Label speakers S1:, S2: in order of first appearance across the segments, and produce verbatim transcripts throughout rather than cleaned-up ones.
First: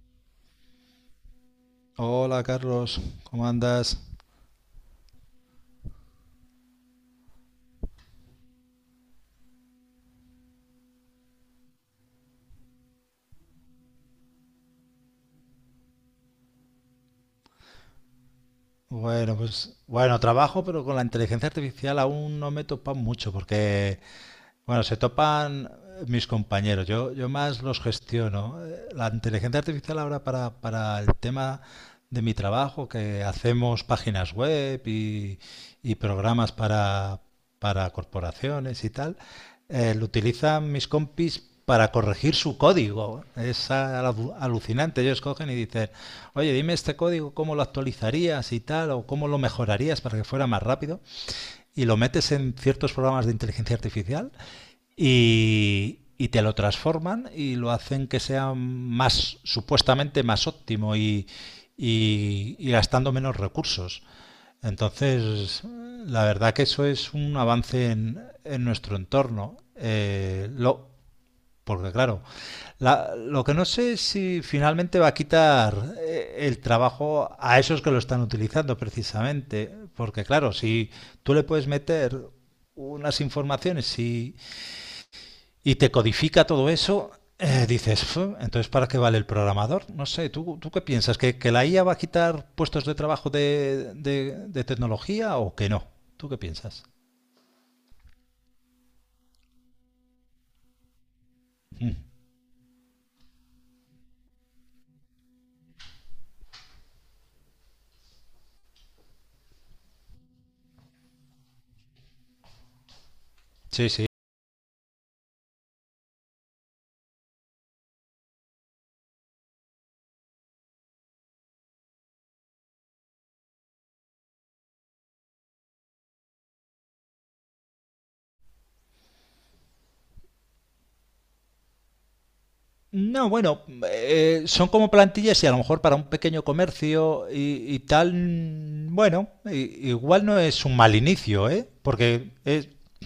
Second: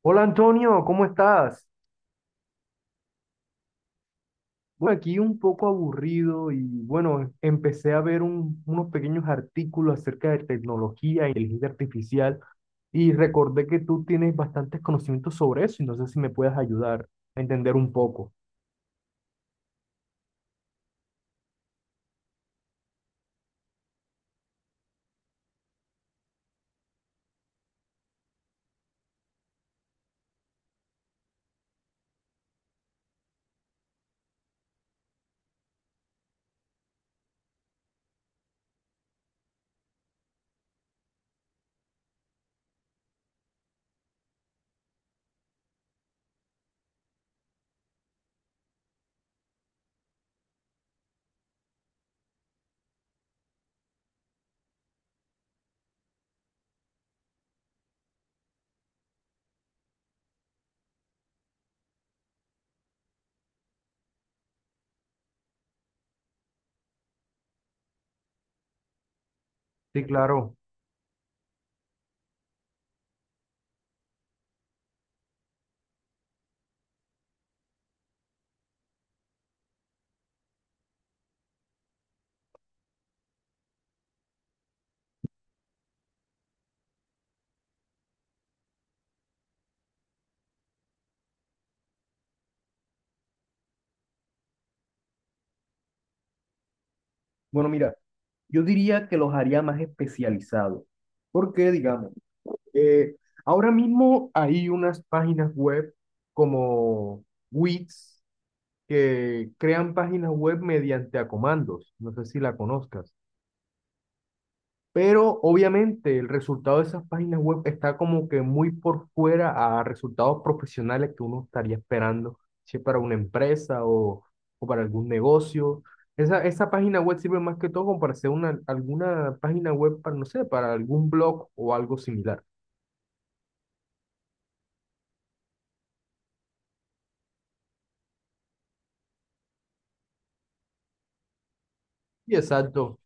S1: Hola Antonio, ¿cómo estás?
S2: Hola Carlos, ¿cómo andas?
S1: Bueno, aquí un poco aburrido y bueno, empecé a ver un- unos pequeños artículos acerca de tecnología e inteligencia artificial y recordé que tú tienes bastantes conocimientos sobre eso y no sé si me puedes ayudar a entender un poco.
S2: Bueno, pues bueno, trabajo, pero con la inteligencia artificial aún no me he topado mucho porque bueno, se topan eh, mis compañeros, yo, yo más los gestiono. Eh, La inteligencia artificial ahora para, para el tema de mi trabajo, que hacemos páginas web y, y programas para, para corporaciones y tal, eh, lo utilizan mis compis para corregir su código. Es alu- alucinante. Ellos cogen y dicen, oye, dime este código, ¿cómo lo actualizarías y tal? ¿O cómo lo mejorarías para que fuera más rápido? Y lo metes en ciertos programas de inteligencia artificial y, y te lo transforman y lo hacen que sea más, supuestamente más óptimo y, y, y gastando menos recursos. Entonces, la verdad que eso es un avance en, en nuestro entorno.
S1: Sí,
S2: Eh,
S1: claro.
S2: lo, porque claro, la- lo que no sé es si finalmente va a quitar eh, el trabajo a esos que lo están utilizando precisamente. Porque claro, si tú le puedes meter unas informaciones y, y te codifica todo eso, eh, dices, "Fu, entonces ¿para qué vale el programador? No sé, ¿tú, tú qué piensas? ¿Que, que la I A va a quitar puestos de trabajo de, de de tecnología o que no? ¿Tú qué piensas?
S1: Bueno, mira, yo diría que los haría más especializados, porque digamos, Eh, ahora mismo hay unas páginas web como Wix que crean páginas web mediante a comandos. No sé si la conozcas.
S2: Sí, sí.
S1: Pero obviamente el resultado de esas páginas web está como que muy por fuera a resultados profesionales que uno estaría esperando, si es para una empresa o, o para algún negocio. Esa, esa página web sirve más que todo como para hacer una, alguna página web para, no sé, para algún blog o algo similar.
S2: No, bueno, eh, son como plantillas y a lo mejor para un pequeño comercio y, y tal, mm, bueno, i- igual no es un mal inicio, ¿eh? Porque
S1: Y
S2: es-
S1: exacto,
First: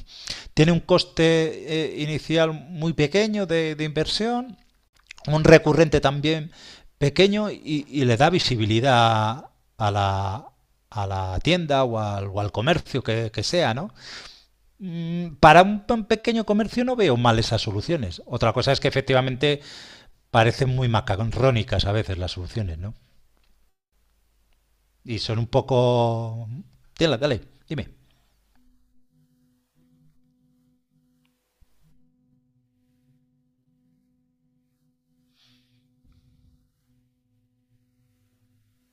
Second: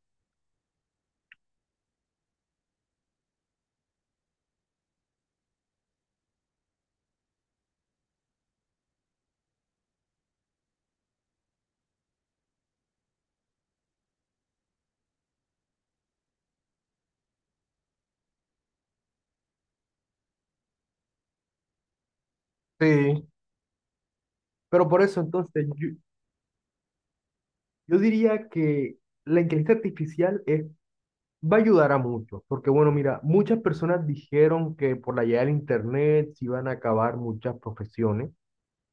S2: tiene un coste eh, inicial muy pequeño de, de inversión, un recurrente también pequeño y, y le da visibilidad a la, a la tienda o al, o al comercio que, que sea, ¿no? Mm, para un, pa- un pequeño comercio no veo mal esas soluciones. Otra cosa es que efectivamente parecen muy macarrónicas a veces las soluciones, ¿no?
S1: sí. Pero por
S2: Y
S1: eso
S2: son un
S1: entonces yo,
S2: poco... Dale, dale, dime.
S1: yo diría que la inteligencia artificial es. Va a ayudar a muchos, porque bueno, mira, muchas personas dijeron que por la llegada del Internet se iban a acabar muchas profesiones,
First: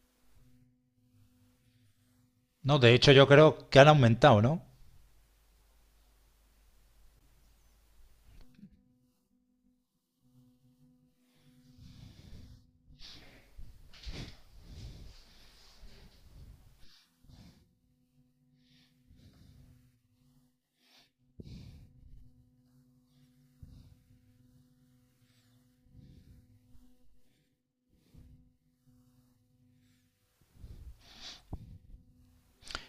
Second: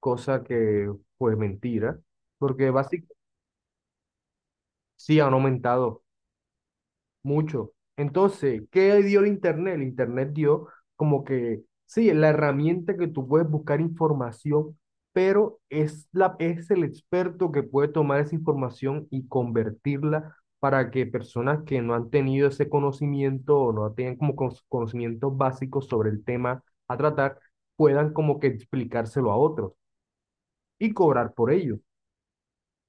S1: cosa que fue mentira, porque
S2: No, de hecho
S1: básicamente
S2: yo creo que han aumentado, ¿no?
S1: sí han aumentado. Mucho. Entonces, ¿qué dio el Internet? El Internet dio como que, sí, la herramienta que tú puedes buscar información, pero es, la, es el experto que puede tomar esa información y convertirla para que personas que no han tenido ese conocimiento o no tienen como con- conocimientos básicos sobre el tema a tratar, puedan como que explicárselo a otros y cobrar por ello.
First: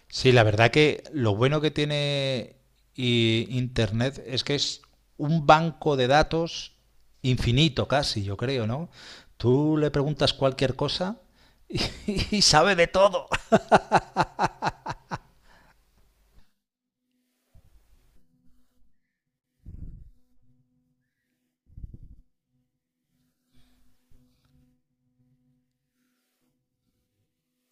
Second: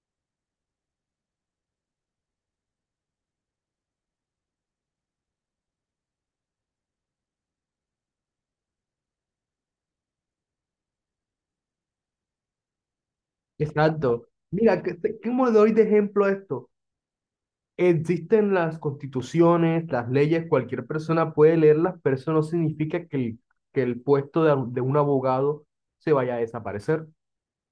S2: Sí, la verdad que lo bueno que tiene i- Internet es que es un banco de datos infinito casi, yo creo, ¿no? Tú le preguntas cualquier cosa y, y sabe de todo.
S1: Exacto. Mira, ¿qué, qué- ¿cómo le doy de ejemplo a esto? Existen las constituciones, las leyes, cualquier persona puede leerlas, pero eso no significa que el, que el puesto de, de un abogado se vaya a desaparecer.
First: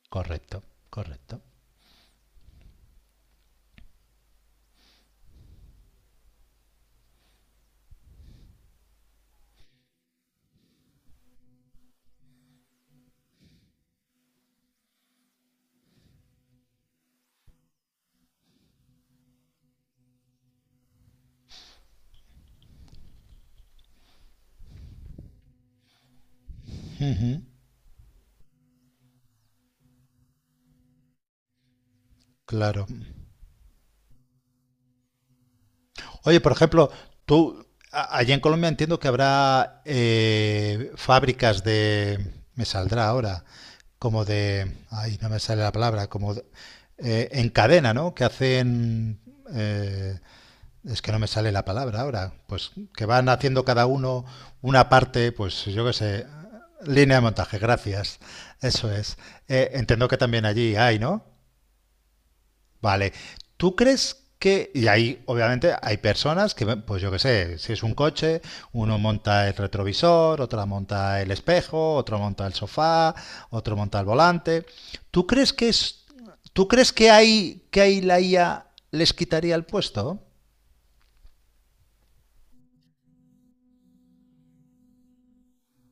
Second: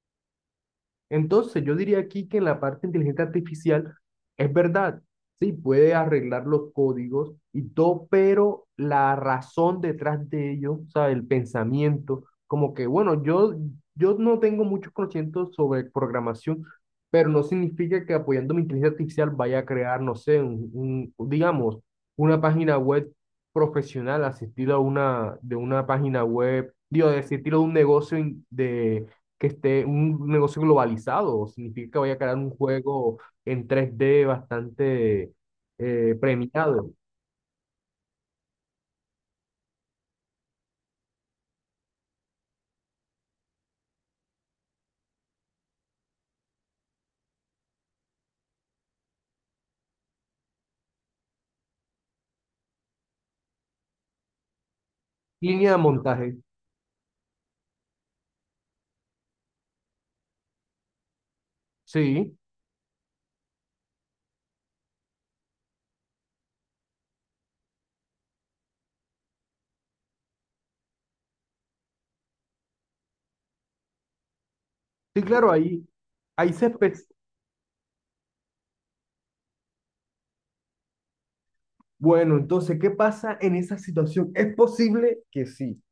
S2: Correcto, correcto.
S1: Entonces, yo diría aquí que en la parte de inteligencia artificial es verdad, sí, puede arreglar los códigos y todo, pero la razón detrás de ello, o sea, el pensamiento, como que, bueno, yo, yo no tengo muchos conocimientos sobre programación, pero no significa que apoyando mi inteligencia artificial vaya a crear, no sé, un, un- digamos, una página web profesional, asistir a una, de una página web, digo, de asistir a un negocio in- de que esté un negocio globalizado. Significa que vaya a crear un
S2: Claro.
S1: juego en tres D bastante eh,
S2: Oye, por
S1: premiado.
S2: ejemplo, tú, a- allá en Colombia entiendo que habrá eh, fábricas de, me saldrá ahora, como de, ay, no me sale la palabra, como de- eh, en cadena, ¿no? Que hacen, eh, es que no me sale la palabra ahora, pues que van haciendo cada uno una parte, pues
S1: Línea de
S2: yo qué sé,
S1: montaje.
S2: línea de montaje, gracias, eso es. Eh, entiendo que también allí hay, ¿no?
S1: Sí,
S2: Vale. ¿Tú crees que, y ahí obviamente hay personas que, pues yo qué sé, si es un coche, uno monta el retrovisor, otra monta el espejo, otro monta el sofá, otro monta el volante.
S1: sí,
S2: ¿Tú
S1: claro,
S2: crees que
S1: ahí,
S2: es,
S1: ahí
S2: tú
S1: se...
S2: crees
S1: espe-
S2: que hay, que ahí la I A les quitaría el puesto?
S1: Bueno, entonces, ¿qué pasa en esa situación? Es posible que sí,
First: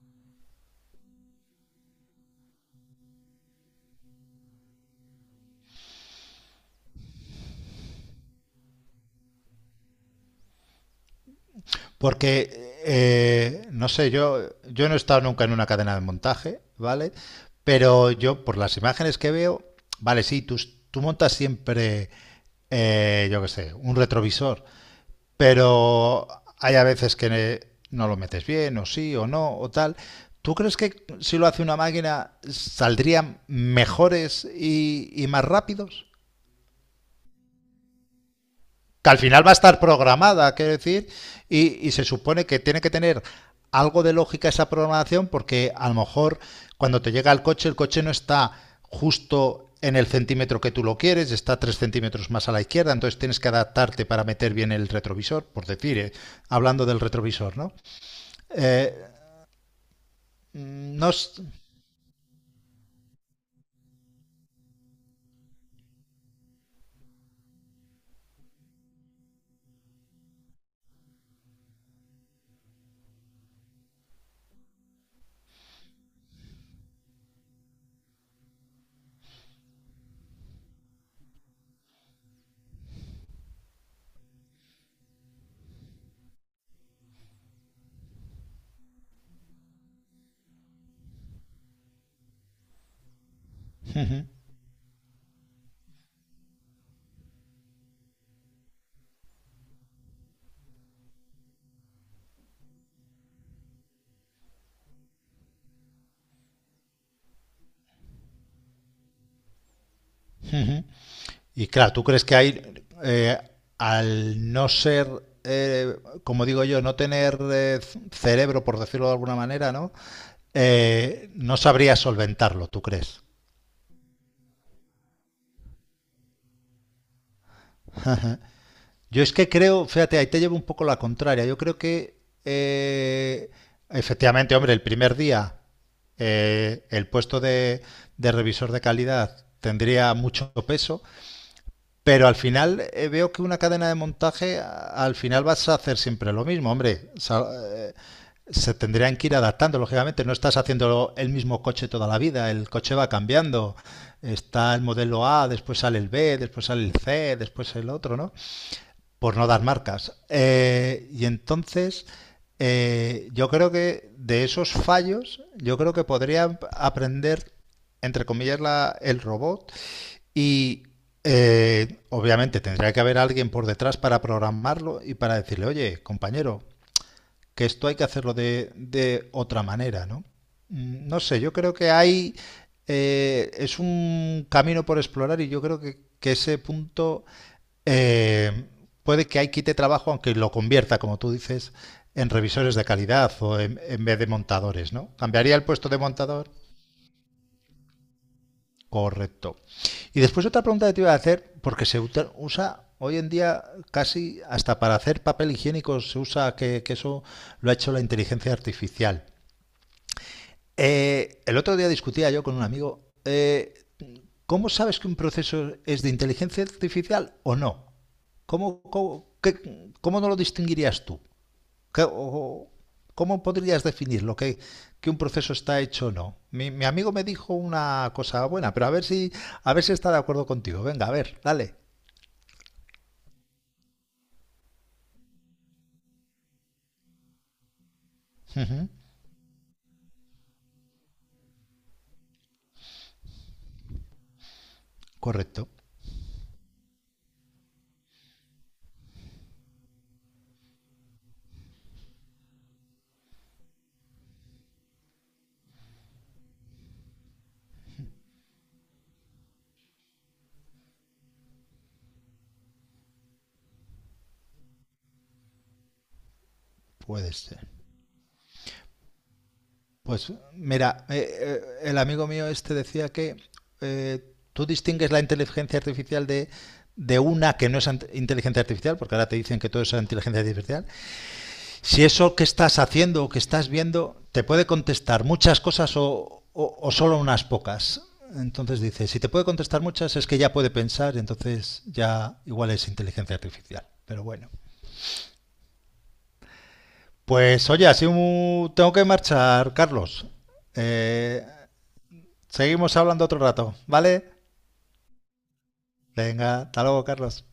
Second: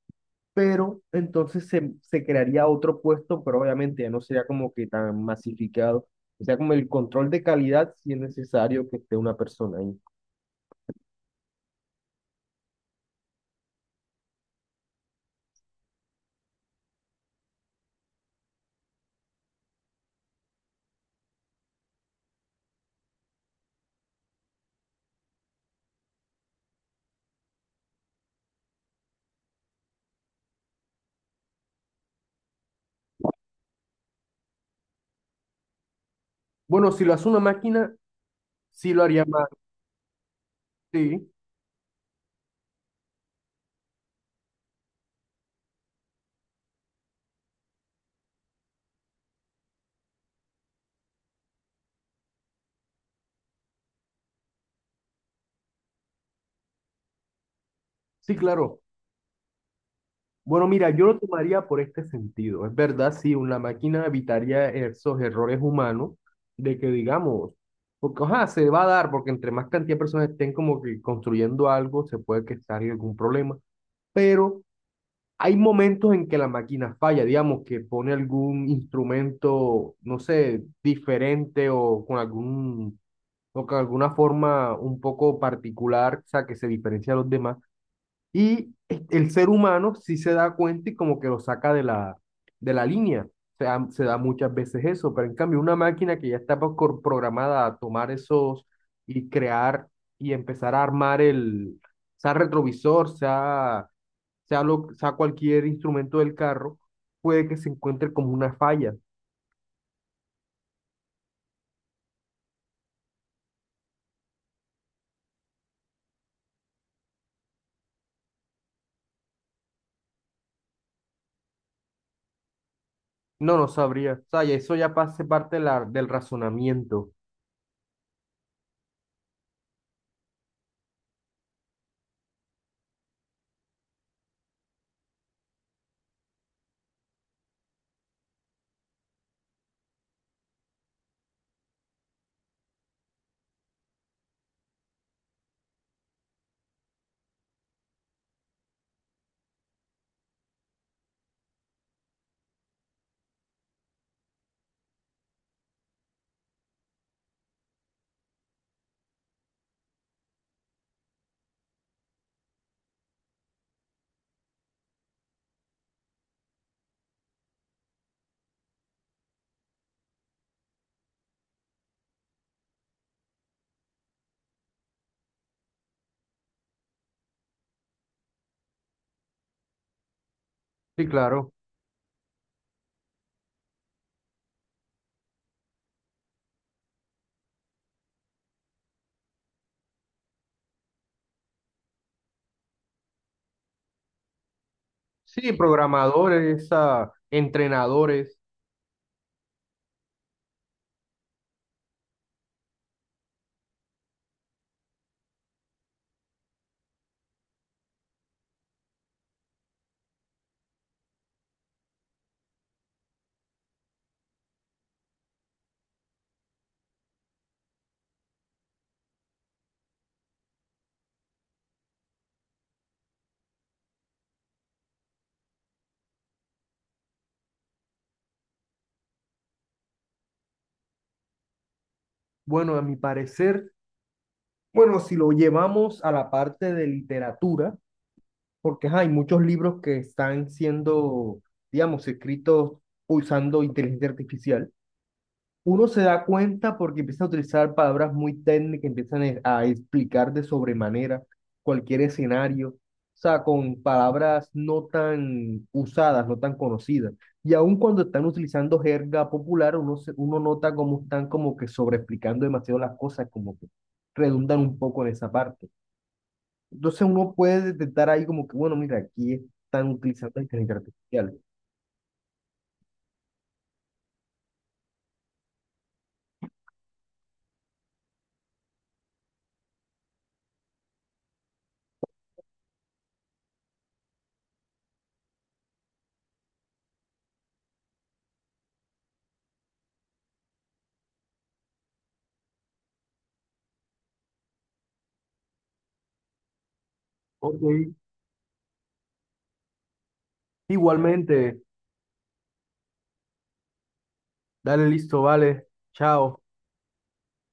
S1: pero entonces se, se crearía otro puesto, pero obviamente ya no sería como que tan masificado. O sea, como el control de calidad, si es necesario que esté una persona ahí.
S2: Porque, eh, no sé, yo, yo no he estado nunca en una cadena de montaje, ¿vale? Pero yo, por las imágenes que veo, vale, sí, tú, tú montas siempre, eh, yo qué sé, un retrovisor, pero hay a veces que ne- no lo metes bien, o sí, o no, o tal. ¿Tú crees que si lo hace una máquina saldrían mejores y, y más rápidos?
S1: Bueno, si lo hace una máquina, sí lo
S2: Que al
S1: haría
S2: final
S1: más.
S2: va a estar programada, quiero decir,
S1: Sí,
S2: y, y se supone que tiene que tener algo de lógica esa programación porque a lo mejor cuando te llega el coche, el coche no está justo en el centímetro que tú lo quieres, está tres centímetros más a la izquierda, entonces tienes que adaptarte para meter bien el retrovisor, por decir, eh, hablando del retrovisor, ¿no?
S1: sí, claro.
S2: Eh,
S1: Bueno, mira, yo
S2: no,
S1: lo tomaría por este sentido. Es verdad, sí, una máquina evitaría esos errores humanos de que digamos, porque ajá, se va a dar, porque entre más cantidad de personas estén como que construyendo algo, se puede que salga algún problema. Pero hay momentos en que la máquina falla, digamos, que pone algún instrumento, no sé, diferente o con algún, o con alguna forma un poco particular, o sea, que se diferencia de los demás. Y el ser humano sí se da cuenta y como que lo saca de la, de la línea. Se da, se da muchas veces eso, pero en cambio una máquina que ya está pro- programada a tomar esos y crear y empezar a armar el, sea retrovisor, sea, sea, lo, sea cualquier instrumento del carro, puede que se encuentre como una falla.
S2: y claro, ¿tú crees que hay, eh, al no ser, eh, como digo yo, no tener eh, cerebro, por decirlo de alguna manera, ¿no? Eh, no sabría solventarlo, ¿tú crees?
S1: No, no sabría. O sea, y eso ya pase parte de la- del razonamiento.
S2: Yo es que creo, fíjate, ahí te llevo un poco la contraria. Yo creo que, eh, efectivamente, hombre, el primer día eh, el puesto de, de revisor de calidad tendría mucho peso, pero al final eh, veo que una cadena de montaje, a- al final vas a hacer siempre lo mismo, hombre. Sa- eh, se tendrían que ir adaptando, lógicamente. No estás haciendo el mismo coche toda la vida, el coche va cambiando. Está el modelo A, después sale el B, después sale el C, después el otro, ¿no? Por no dar marcas. Eh, y entonces, eh, yo creo que de esos fallos, yo creo que podría aprender, entre comillas, la- el robot y eh, obviamente tendría que haber alguien por detrás para programarlo y para decirle, oye, compañero, que esto hay que hacerlo de, de otra manera, ¿no?
S1: Sí,
S2: Mm, no sé,
S1: claro.
S2: yo creo que hay... eh, es un camino por explorar y yo creo que, que ese punto eh, puede que ahí quite trabajo, aunque lo convierta, como tú dices, en revisores de calidad o en, en vez de montadores, ¿no?
S1: Sí,
S2: Cambiaría el puesto de montador.
S1: programadores, ah, entrenadores.
S2: Correcto. Y después otra pregunta que te iba a hacer, porque se uta- usa hoy en día casi hasta para hacer papel higiénico, se usa que, que eso lo ha hecho la inteligencia artificial. Eh, el otro día discutía yo con un amigo, eh, ¿cómo sabes que un proceso es de inteligencia artificial o no? ¿Cómo, cómo, qué- cómo no lo distinguirías tú? ¿Cómo podrías definir lo que, que un proceso está hecho o no? Mi, mi amigo me dijo una cosa buena, pero a ver si, a ver si está de acuerdo contigo. Venga, a ver, dale.
S1: Bueno, a mi parecer, bueno, si lo llevamos a la parte de literatura,
S2: Ujú,
S1: porque ajá, hay muchos libros que están siendo, digamos, escritos usando inteligencia artificial.
S2: correcto,
S1: Uno se da cuenta porque empiezan a utilizar palabras muy técnicas, empiezan e- a explicar de sobremanera cualquier escenario, o sea, con palabras no tan usadas, no tan conocidas. Y aun cuando están utilizando jerga popular, uno, se- uno nota cómo están como que sobreexplicando demasiado las cosas, como que redundan un poco en esa parte. Entonces uno
S2: puede
S1: puede
S2: ser.
S1: detectar ahí como que, bueno, mira, aquí están
S2: Pues
S1: utilizando inteligencia
S2: mira, eh,
S1: artificial.
S2: eh, el amigo mío este decía que eh, tú distingues la inteligencia artificial de, de una que no es ant- inteligencia artificial, porque ahora te dicen que todo es inteligencia artificial, si eso que estás haciendo o que estás viendo te puede contestar muchas cosas o, o, o solo unas pocas. Entonces dice, si te puede contestar muchas es que ya puede pensar, entonces ya igual es inteligencia artificial. Pero bueno. Pues oye,
S1: Ok,
S2: así mu- tengo que marchar, Carlos. Eh,
S1: igualmente,
S2: Seguimos hablando otro rato, ¿vale?
S1: dale listo, vale, chao.
S2: Venga, hasta luego, Carlos.